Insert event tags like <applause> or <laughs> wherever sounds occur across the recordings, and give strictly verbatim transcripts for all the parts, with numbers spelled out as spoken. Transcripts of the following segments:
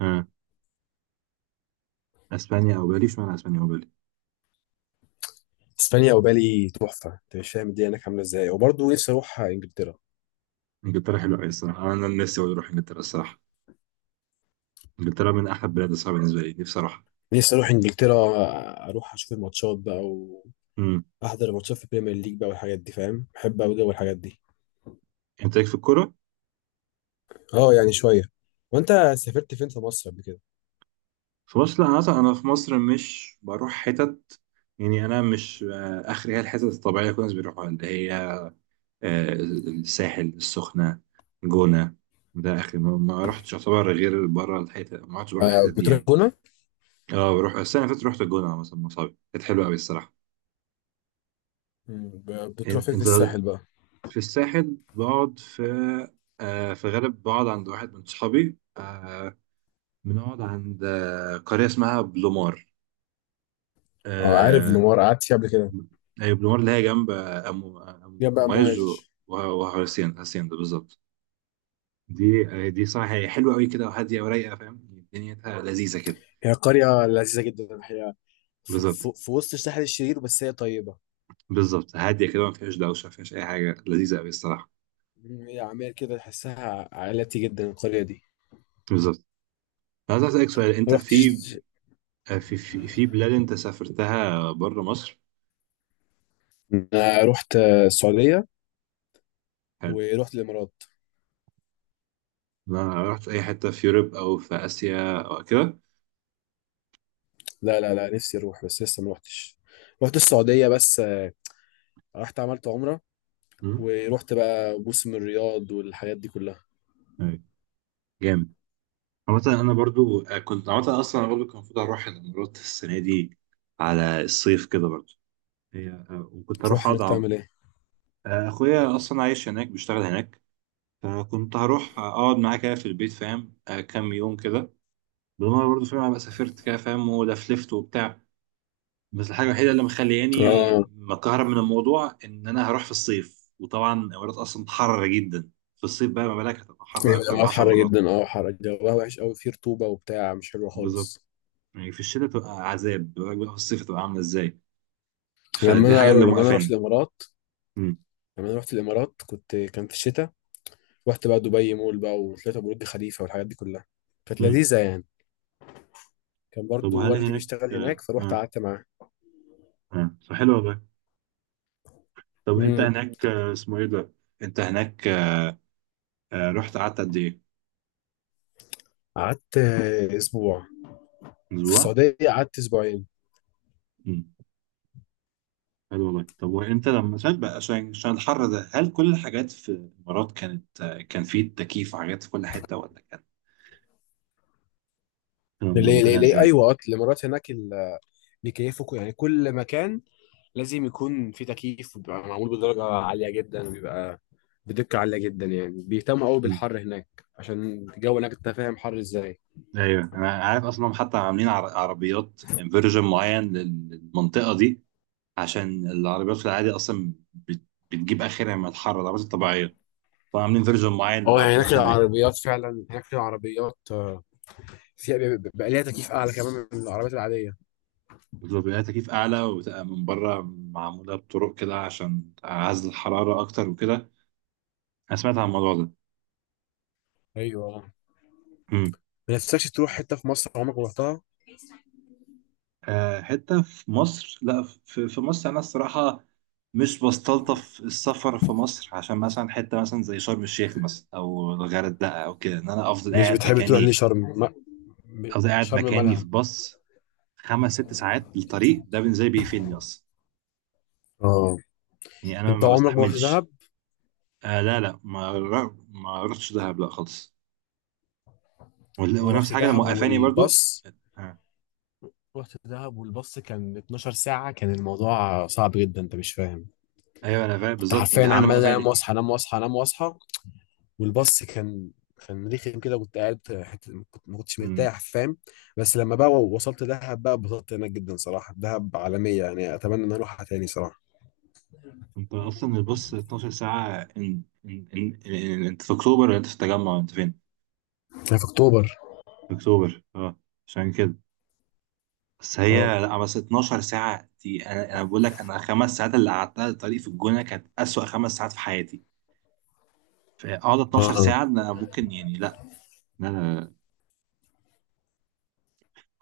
ها. اسبانيا او بالي؟ اشمعنى اسبانيا او بالي؟ اسبانيا وبالي تحفه، انت مش فاهم الدنيا هناك عامله ازاي، وبرضه نفسي اروح انجلترا. انجلترا حلوه قوي الصراحه، انا نفسي أوي اروح انجلترا الصراحه. انجلترا من احلى البلاد الصراحه بالنسبه لي دي بصراحه. نفسي اروح انجلترا، اروح اشوف الماتشات بقى امم. واحضر الماتشات في البريمير ليج بقى والحاجات دي، فاهم؟ بحب قوي جو الحاجات دي. انت ليك في الكوره؟ اه يعني شويه. وانت سافرت فين في مصر قبل كده؟ في مصر لا، انا أصلاً انا في مصر مش بروح حتت، يعني انا مش آه، اخري، هي الحتت الطبيعيه اللي كل الناس بيروحوها، اللي هي آه، الساحل، السخنه، الجونه، ده اخري ما ما رحتش. يعتبر غير بره الحتت ما رحتش بره آه، الحتت دي بتروح يعني. هنا. اه، بروح السنه اللي فاتت رحت الجونه مثلا مع صحابي، كانت حلوه قوي الصراحه. مم، ب- بتروح إن- فين في انت الساحل بقى؟ في الساحل بقعد في آه في غالب بقعد عند واحد من صحابي. آه بنقعد عند آه قرية اسمها بلومار. اه عارف آه. منوار، قعدت فيها قبل كده. أيوة، بلومار اللي هي جنب آه، أم يا أم- بقى أمواج و- مواج. وه- وهرسين، هرسين ده بالظبط. دي آه دي صراحة هي حلوة أوي كده، وهادية ورايقة، فاهم دنيتها لذيذة كده. هي قريه لذيذه جدا الحقيقه، ف- بالظبط. ف- في وسط الساحل الشرير، بس هي طيبه. بالظبط، هادية كده، ما فيهاش دوشة، ما فيهاش أي حاجة، لذيذة أوي الصراحة. مم، هي عمال كده تحسها عائلتي جدا القريه دي. بالظبط. أنا عايز أسألك سؤال، أنت ما رحتش. في آه، في في في بلاد أنت سافرتها بره مصر؟ انا رحت السعوديه ورحت الامارات. ما رحت اي حته في يوروب او في اسيا او كده؟ لا لا لا، نفسي اروح بس لسه ما رحتش. رحت السعوديه بس، آه، رحت عملت عمره، مم. ورحت بقى موسم الرياض والحاجات دي كلها. أيوة. جامد. عامة انا برضو آه، كنت عامة اصلا أنا برضو كان المفروض اروح الامارات السنه دي، على الصيف كده برضو. هي آه، وكنت اروح تروح اقعد هناك عم- تعمل ايه؟ آه، اخويا اصلا عايش هناك، بيشتغل هناك، فكنت هروح اقعد معاه كده في البيت، فاهم، آه، كام يوم كده، بالمره برضو فاهم، ابقى سافرت كده فاهم، ولفلفت وبتاع. بس الحاجة الوحيدة اللي مخلياني اه مكهرب من الموضوع إن أنا هروح في الصيف، وطبعا الإمارات أصلا حر جدا في الصيف، بقى ما بالك، هتبقى حر ايوه، أكتر الامارات بعشر حر مرات. جدا، اه حر جواها وحش قوي، فيه رطوبه وبتاع، مش حلو بالظبط. خالص. يعني في الشتاء تبقى عذاب، ما بالك بقى في الصيف تبقى عاملة إزاي. لما فدي حاجة انا اللي لما انا رحت موقفاني. الامارات مم. لما انا رحت الامارات كنت، كان في الشتاء. رحت بقى دبي مول بقى، وطلعت أبو برج خليفه والحاجات دي كلها. كانت مم. لذيذه يعني. كان طب برضو وهل والدي هناك، بيشتغل آه. هناك، فروحت آه. قعدت معاه. آه. فحلو والله. طب انت هناك آه، اسمه ايه ده، أنت هناك، آه، رحت قعدت قد إيه؟ قعدت، آه، اسبوع. في اسبوع. السعوديه قعدت اسبوعين. حلو والله. طب وانت لما سافرت بقى، عشان عشان الحر ده هل كل الحاجات في الامارات كانت، كان في تكييف وحاجات في كل حته، ولا كان، كانوا ليه ليه مظبطينها ليه ازاي؟ ايوه، آه، الامارات هناك ال- بيكيفوا كو- يعني كل مكان لازم يكون فيه تكييف، وبيبقى معمول بدرجه عاليه جدا، وبيبقى بدقه عاليه جدا يعني. بيهتموا قوي مم. بالحر هناك عشان الجو هناك، انت فاهم حر ازاي. ايوه انا عارف اصلا، حتى عاملين عر- عربيات فيرجن معين لل- للمنطقه دي، عشان العربيات في العادي اصلا بت- بتجيب اخرها من الحر، العربيات الطبيعيه، فعاملين فيرجن معين اه يعني هناك للعربيات هناك. العربيات، فعلا هناك في عربيات، آه، فيها بيبقى بيبقى ليها تكييف اعلى كمان من العربيات العاديه. بتبقى لها تكييف اعلى، وتبقى من بره معموله بطرق كده عشان تعزل الحراره اكتر وكده. انا سمعت عن الموضوع ايوه. ده. ما نفسكش تروح حته في مصر عمرك ما رحتها؟ آه، حتة في مصر، لا، في في مصر أنا الصراحة مش بستلطف السفر في مصر، عشان مثلا حتة مثلا زي شرم الشيخ مثلا أو الغردقة أو كده، إن أنا أفضل مش قاعد بتحب تروح ليه مكاني. شرم ما... أفضل قاعد شرم مكاني، في مالها؟ باص خمس ست ساعات، الطريق ده بالنسبة لي بيقفلني أصلا، اه، يعني أنا انت ما عمرك ما رحت دهب؟ بستحملش. آه، لا لا، ما ر- ما رحتش دهب لا خالص. وال- انا ونفس رحت حاجة اللي دهب، موقفاني برضو. والباص، آه. رحت دهب والباص كان 12 ساعة، كان الموضوع صعب جدا، انت مش فاهم. أيوه أنا فاهم كنت بالظبط، دي حرفيا حاجة اللي عمال انام موقفاني. واصحى، انام واصحى، انام واصحى، والباص كان، كان رخم كده، كنت قاعد حتة، كنت ما كنتش مرتاح، فاهم. بس لما بقى وصلت دهب بقى اتبسطت هناك جدا صراحة، دهب عالمية يعني، اتمنى ان أنا اروحها تاني صراحة. انت اصلا الباص اتناشر ساعة، ان ان ان ان- انت في اكتوبر ولا انت في التجمع، انت فين؟ هي في اكتوبر. في اكتوبر، اه، عشان كده. بس اه. هي لا، بس اتناشر ساعة دي، انا انا بقول لك، انا الخمس ساعات اللي قعدتها الطريق في الجونة كانت اسوأ خمس ساعات في حياتي، فاقعد اه. اتناشر اه. ساعة، انا ممكن يعني، لا. لا لا.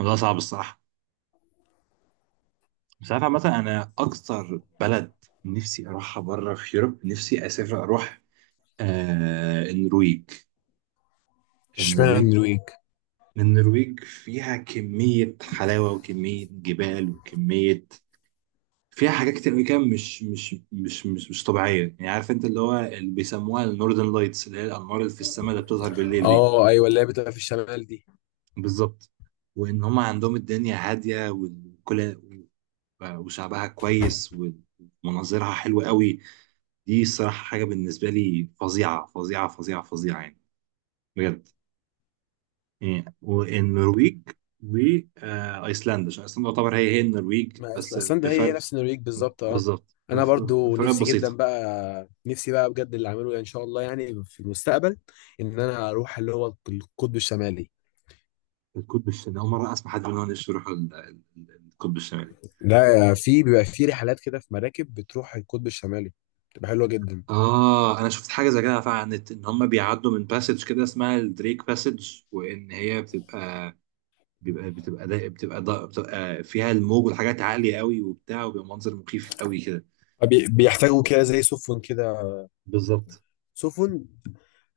الموضوع صعب الصراحة. بس عارف مثلا، انا اكتر بلد نفسي اروحها بره في يوروب، نفسي اسافر اروح آه النرويج. اشمعنى النرويج. النرويج؟ النرويج فيها كمية حلاوة وكمية جبال وكمية، فيها حاجات كتير أوي كده، مش مش مش مش مش طبيعية يعني. عارف أنت اللي هو اللي بيسموها النوردن لايتس، اللي هي الأنوار اللي في السماء اللي بتظهر بالليل دي. اه ايوه، اللي هي بتبقى في الشمال دي. بالظبط. وإن هم عندهم الدنيا هادية، والكل، وشعبها كويس، ومناظرها حلوة أوي. دي الصراحة حاجة بالنسبة لي فظيعة فظيعة فظيعة فظيعة يعني، بجد. يعني والنرويج وايسلندا، عشان ايسلندا تعتبر هي هي النرويج ما أصل- بس ايسلندا هي هي بفرق. نفس النرويج بالظبط، اه. بالظبط. انا وف- برضو فرقات نفسي جدا بسيطه. بقى، نفسي بقى بجد اللي اعمله ان شاء الله يعني في المستقبل، ان انا اروح اللي هو القطب الشمالي. القطب الشمالي، اول مره اسمع حد بيقول ان هو نفسه يروح ال- ال- القطب الشمالي. لا، في بيبقى في رحلات كده، في مراكب بتروح القطب الشمالي، بتبقى حلوه جدا. اه انا شفت حاجه زي كده فعلا على النت، ان هم بيعدوا من باسج كده اسمها الدريك باسج، وان هي بتبقى، بيبقى بتبقى ده بتبقى ده بتبقى فيها الموج والحاجات عاليه قوي وبتاع، وبيبقى منظر مخيف قوي كده. بي- بيحتاجوا كده زي سفن كده، بالظبط. سفن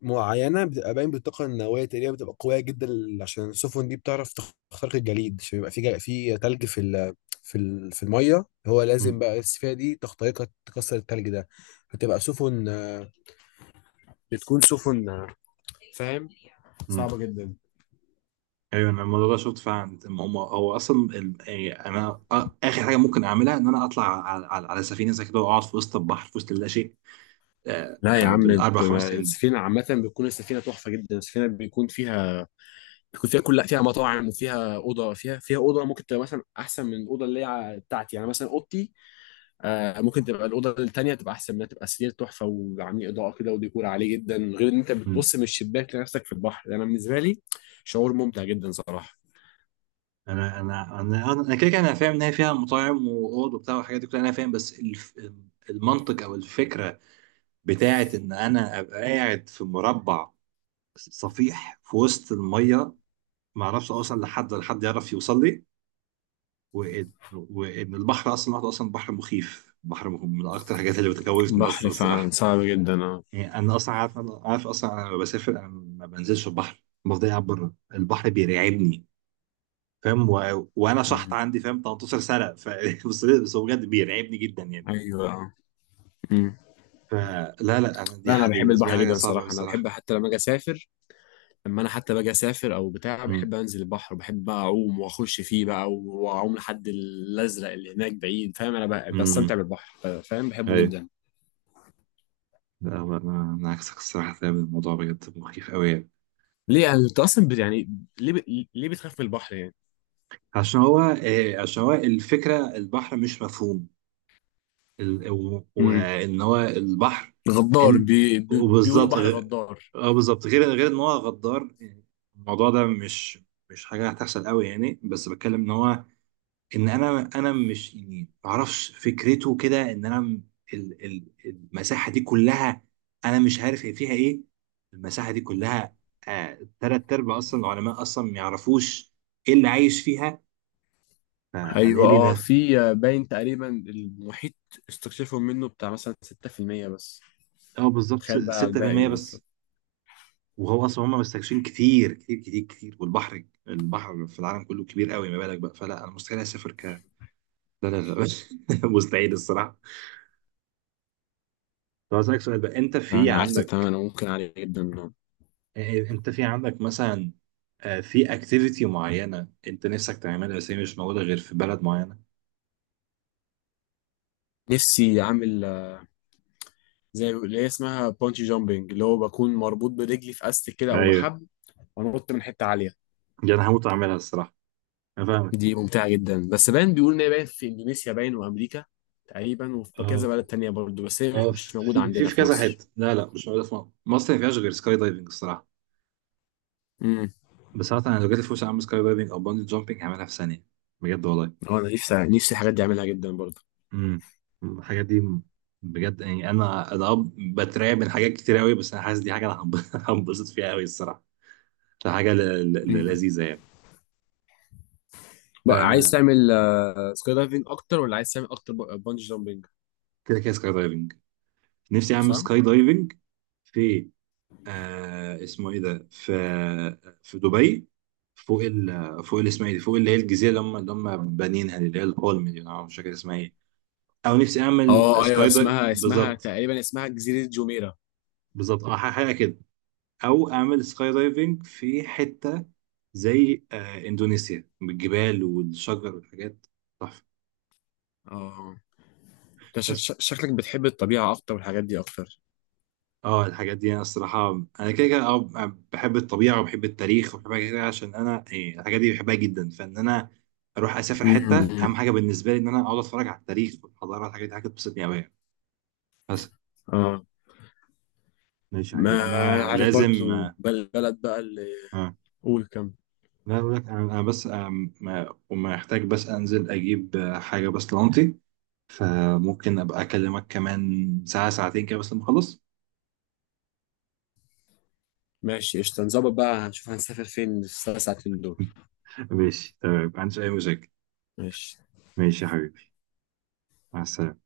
معينه بتبقى باين بالطاقه النوويه تقريبا، بتبقى قويه جدا، ل- عشان السفن دي بتعرف تخترق الجليد، عشان يبقى في جل... في تلج في ال... في ال... في الميه، هو لازم مم. بقى السفينه دي تخترقها، تكسر التلج ده. هتبقى سفن، آه، بتكون سفن، آه، فاهم، صعبه جدا. ايوه انا الموضوع ده شفت فعلا، هم هم- هو اصلا ال- يعني انا آ- اخر حاجه ممكن اعملها ان انا اطلع على، على، على سفينه زي كده، واقعد في وسط البحر في وسط اللا شيء، آه، لا يا آه، عم، بت- بالاربع خمس ايام. السفينه عامه بتكون السفينه تحفه جدا، السفينه بيكون فيها بيكون فيها كل، لا فيها مطاعم وفيها اوضه، فيها فيها اوضه ممكن تبقى مثلا احسن من الاوضه اللي هي بتاعتي يعني، مثلا اوضتي، آه، ممكن تبقى الاوضه التانيه تبقى احسن منها، تبقى سرير تحفه، وعاملين اضاءه كده، وديكور عالي جدا، غير ان انت مم. بتبص من الشباك لنفسك في البحر. انا يعني بالنسبه لي، شعور ممتع جدا صراحه. انا انا انا انا كده كده انا فاهم ان هي فيها مطاعم واوض وبتاع والحاجات دي كلها، انا فاهم، بس الف، المنطق او الفكره بتاعت ان انا ابقى قاعد في مربع صفيح في وسط الميه، ما اعرفش اوصل لحد ولا حد يعرف يوصل لي، وان وان البحر اصلا لوحده اصلا بحر مخيف، بحر مخ- من اكتر الحاجات اللي بتخوفني اصلا البحر فعلا الصراحه. صعب جدا، اه. يعني انا اصلا عارف، انا عارف اصلا، انا لما بسافر انا ما بنزلش البحر، بفضل قاعد بره، البحر بيرعبني فاهم، و... وانا شحط مم. عندي فاهم، تلتاشر سنه ف... <laughs> بس بس هو بجد بيرعبني جدا يعني. ايوه، اه. مم. فلا لا، انا دي لا انا دي بحب بالنسبه لي البحر حاجه جدا صعبه قوي صراحه، انا الصراحه. بحب حتى لما اجي اسافر، لما انا حتى باجي اسافر او بتاع، امم. بحب انزل البحر، بحب بقى اعوم واخش فيه بقى، واعوم لحد الازرق اللي هناك بعيد، فاهم. انا بقى امم. بستمتع بالبحر، فاهم، بحبه ايوه. جدا. لا هو انا، انا عكسك الصراحه فاهم، الموضوع بجد مخيف قوي يعني. ليه يعني، انت اصلا بت- يعني، ليه ب... ليه بتخاف من البحر؟ عشان هو آه، عشان هو الفكره البحر مش مفهوم، ال- و- يعني وان هو البحر، غدار، انت، بي بي بيقولوا وبالظبط بحر غ- غدار. اه بالظبط، غير غير ان هو غدار يعني، الموضوع ده مش، مش حاجه هتحصل قوي يعني، بس بتكلم ان هو، ان انا انا مش يعني، ما اعرفش، فكرته كده، ان انا م- ال- ال- المساحه دي كلها، انا مش عارف هي فيها ايه، المساحه دي كلها، آه تلات ارباع اصلا العلماء اصلا ما يعرفوش ايه اللي عايش فيها، فانا ايه ايوه لي اه، ناس. في باين تقريبا المحيط استكشفوا منه بتاع مثلا ستة في المية بس، اه بالظبط تخيل بقى على الباقي ستة بالمية بس. بس. وهو اصلا هم مستكشفين كتير كتير كتير كتير، والبحر، البحر في العالم كله كبير قوي، ما بالك بقى، فلا انا مستحيل اسافر، ك لا. لا لا. <laughs> مستحيل الصراحه. طب اسالك سؤال بقى، انت في انا عارف تماما عندك، انا ممكن عليه جدا منه. آه، انت في عندك مثلا، آه، في اكتيفيتي معينه انت نفسك تعملها بس هي مش موجوده غير في بلد معينه؟ نفسي اعمل، آه، زي اللي هي اسمها بونجي جامبنج، اللي هو بكون مربوط برجلي في استك كده او ايوه، بحبل، وانط من حته عاليه. دي انا هموت اعملها الصراحه، انا فاهمك. دي ممتعه جدا، بس باين بيقول ان هي باين في اندونيسيا، باين وامريكا تقريبا، وفي اه كذا بلد تانية برضه، بس هي مش اه، في مش موجوده في عندنا في في كذا مصر. حته، لا لا، مش موجوده في مصر، مصر ما فيهاش غير سكاي دايفنج الصراحه. امم. بس انا لو جات لي فرصه اعمل سكاي دايفنج او باندي جامبنج، هعملها في ثانيه، بجد والله. انا نفسي نفسي الحاجات دي اعملها جدا برضه. امم. الحاجات دي بجد، يعني انا، انا اه، بترعب من حاجات كتير قوي، بس انا حاسس دي حاجه انا هنب- <laughs> هنبسط فيها قوي الصراحه. ده حاجه ل- ل- ل- لذيذه يعني. ف بقى عايز تعمل سكاي دايفنج اكتر ولا عايز تعمل اكتر بانجي جامبنج؟ كده كده سكاي دايفنج، نفسي اعمل صح. سكاي دايفنج في آه اسمه ايه ده، في في دبي، فوق ال فوق ال- اسمها ايه دي، فوق اللي هي الجزيره اللي هم اللي هم بانيينها دي، اللي هي البولم دي، انا مش فاكر اسمها ايه، او نفسي اعمل اه ايوه، سكاي دايفنج اسمها اسمها بالظبط. تقريبا اسمها جزيرة جوميرا. بالظبط اه حاجه كده. او اعمل سكاي دايفنج في حته زي آه اندونيسيا، بالجبال والشجر والحاجات، تحفه. اه، انت ش- بس ش- شكلك بتحب الطبيعة اكتر والحاجات دي اكتر. اه، الحاجات دي انا الصراحه، انا كده كده اه بحب الطبيعه وبحب التاريخ وبحب حاجات كده، عشان انا إيه، الحاجات دي بحبها جدا، فان انا اروح اسافر حته، امم. اهم حاجه بالنسبه لي ان انا اقعد اتفرج على التاريخ والحضاره والحاجات دي، حاجه بتبسطني قوي يعني. بس. اه، ماشي يا ما حبيبي، انا عارف لازم برضو آه بل- بلد بقى اللي، آه. قول كم. لا اقول لك انا، أنا بس آه ما وما احتاج بس انزل اجيب آه، حاجه بس لانتي، فممكن ابقى اكلمك كمان ساعه ساعتين كده بس لما اخلص. ماشي قشطة، نظبط بقى، هنشوف هنسافر فين في الثلاث ساعتين دول. ماشي تمام، ما عنديش أي مشاكل. ماشي ماشي يا حبيبي، مع السلامة.